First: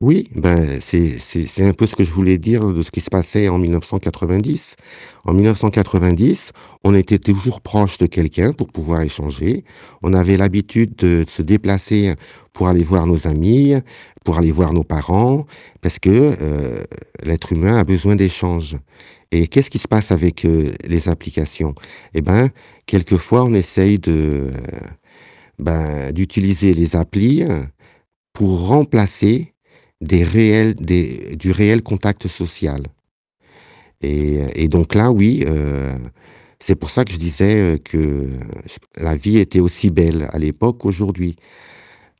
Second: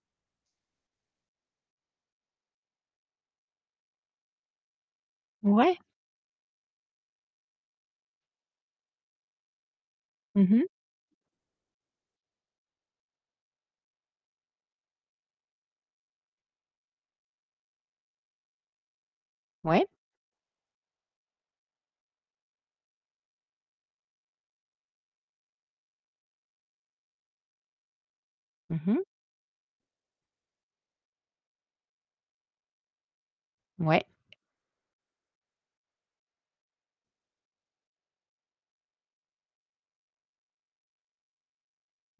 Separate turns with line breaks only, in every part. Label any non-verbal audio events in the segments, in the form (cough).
Oui, ben c'est c'est c'est un peu ce que je voulais dire, hein, de ce qui se passait en 1990. En mille neuf cent
Ouais.
quatre-vingt-dix, on était toujours proche de quelqu'un pour pouvoir échanger. On avait
Mmh mh.
l'habitude de se déplacer pour aller voir nos amis, pour aller voir nos parents, parce que, heu l'être humain a besoin d'échanges. Et qu'est-ce qui se
Ouais.
passe avec, heu, les applications? Eh ben, quelquefois, on essaye de ben, d'utiliser les applis, heu, pour
Mmh mh.
remplacer des réels des du réel contact social.
Ouais.
Et et donc là, oui, heu c'est pour ça que je disais, heu, que la vie était aussi belle à l'époque qu'aujourd'hui.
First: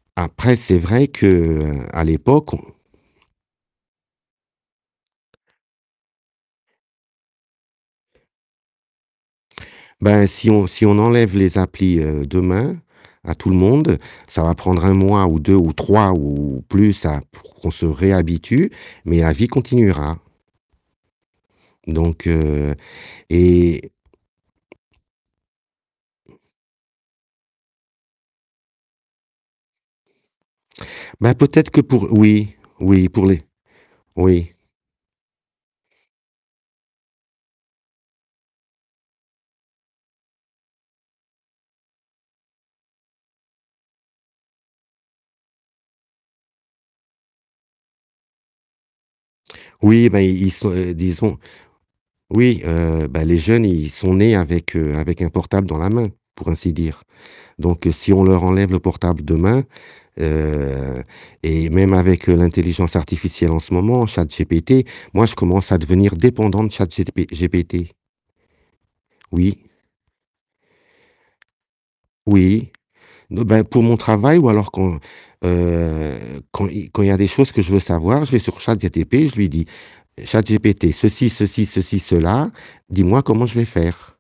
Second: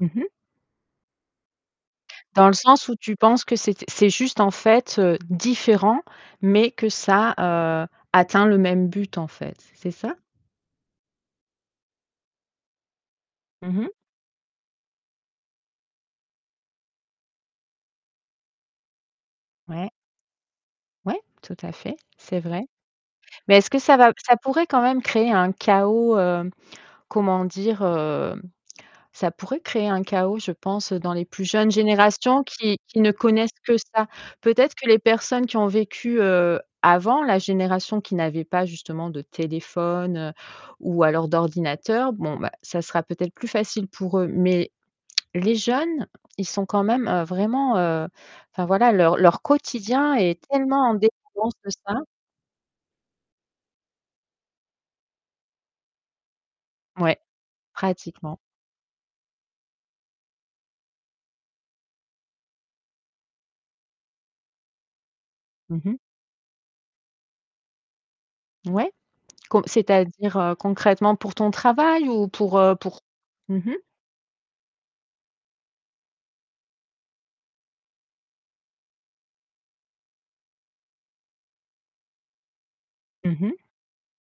Mmh mh.
Après, c'est vrai qu'à
Dans le
l'époque
sens où tu penses que c'étai c'est juste en fait, heu, différent, mais que ça, heu, atteint le même but en fait, c'est ça?
Ben, si on si on enlève les applis, heu, demain, à tout le
Mmh mh.
monde, ça va prendre 1 mois ou 2 ou 3 ou plus, hein, pour qu'on se réhabitue, mais la vie
Ouais.
continuera.
Ouais! Tout à fait,
Donc,
c'est vrai.
heu
Mais est-ce que
et
ça va ça pourrait quand même créer un chaos, heu comment dire, heu ça pourrait créer un chaos, je pense, dans les
Ben
plus
peut-être
jeunes
que pour
générations
oui,
qui qui
oui
ne
pour les
connaissent que ça.
oui.
Peut-être que les personnes qui ont vécu, heu avant la génération qui n'avaient pas justement de téléphone, ou alors d'ordinateur. Bon ben, ça sera peut-être plus facile pour eux. Mais (smacks lips) les jeunes, ils sont quand même, heu, vraiment, heu, enfin voilà, leur leur
Oui,
quotidien
ben
est
ils ils sont,
tellement en
disons
dépendance de ça.
oui, heu, ben les jeunes, ils sont nés avec, heu, avec un portable dans la main, pour ainsi dire.
Ouais.
Donc, heu, si on
Pratiquement.
leur enlève le portable demain, heu et même avec, heu, l'intelligence artificielle en ce moment, ChatGPT, moi je commence à
Mmh mh.
devenir dépendant de ChatGP GPT.
Ouais, co
Oui.
c'est-à-dire, heu, concrètement pour ton travail ou pour,
Oui.
heu, pour
Non,
mmh
ben,
mh.
pour mon travail ou alors quand, heu quand il quand il y a des choses que je veux savoir, je vais sur ChatGPT, je lui dis: «ChatGPT ceci, ceci, ceci, cela, dis-moi
Mmh
comment je
mh.
vais faire».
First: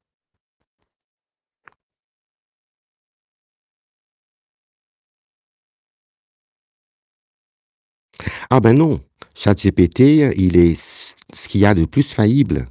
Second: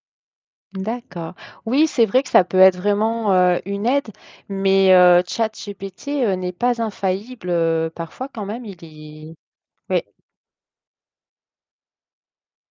D'accord. Oui, c'est vrai que ça peut être vraiment, heu, une aide, mais, heu, ChatGPT, heu, n'est pas infaillible, heu parfois, quand
Ah
même,
ben
il
non!
est
ChatGPT,
oui.
il est s ce qu'il y a de plus faillible.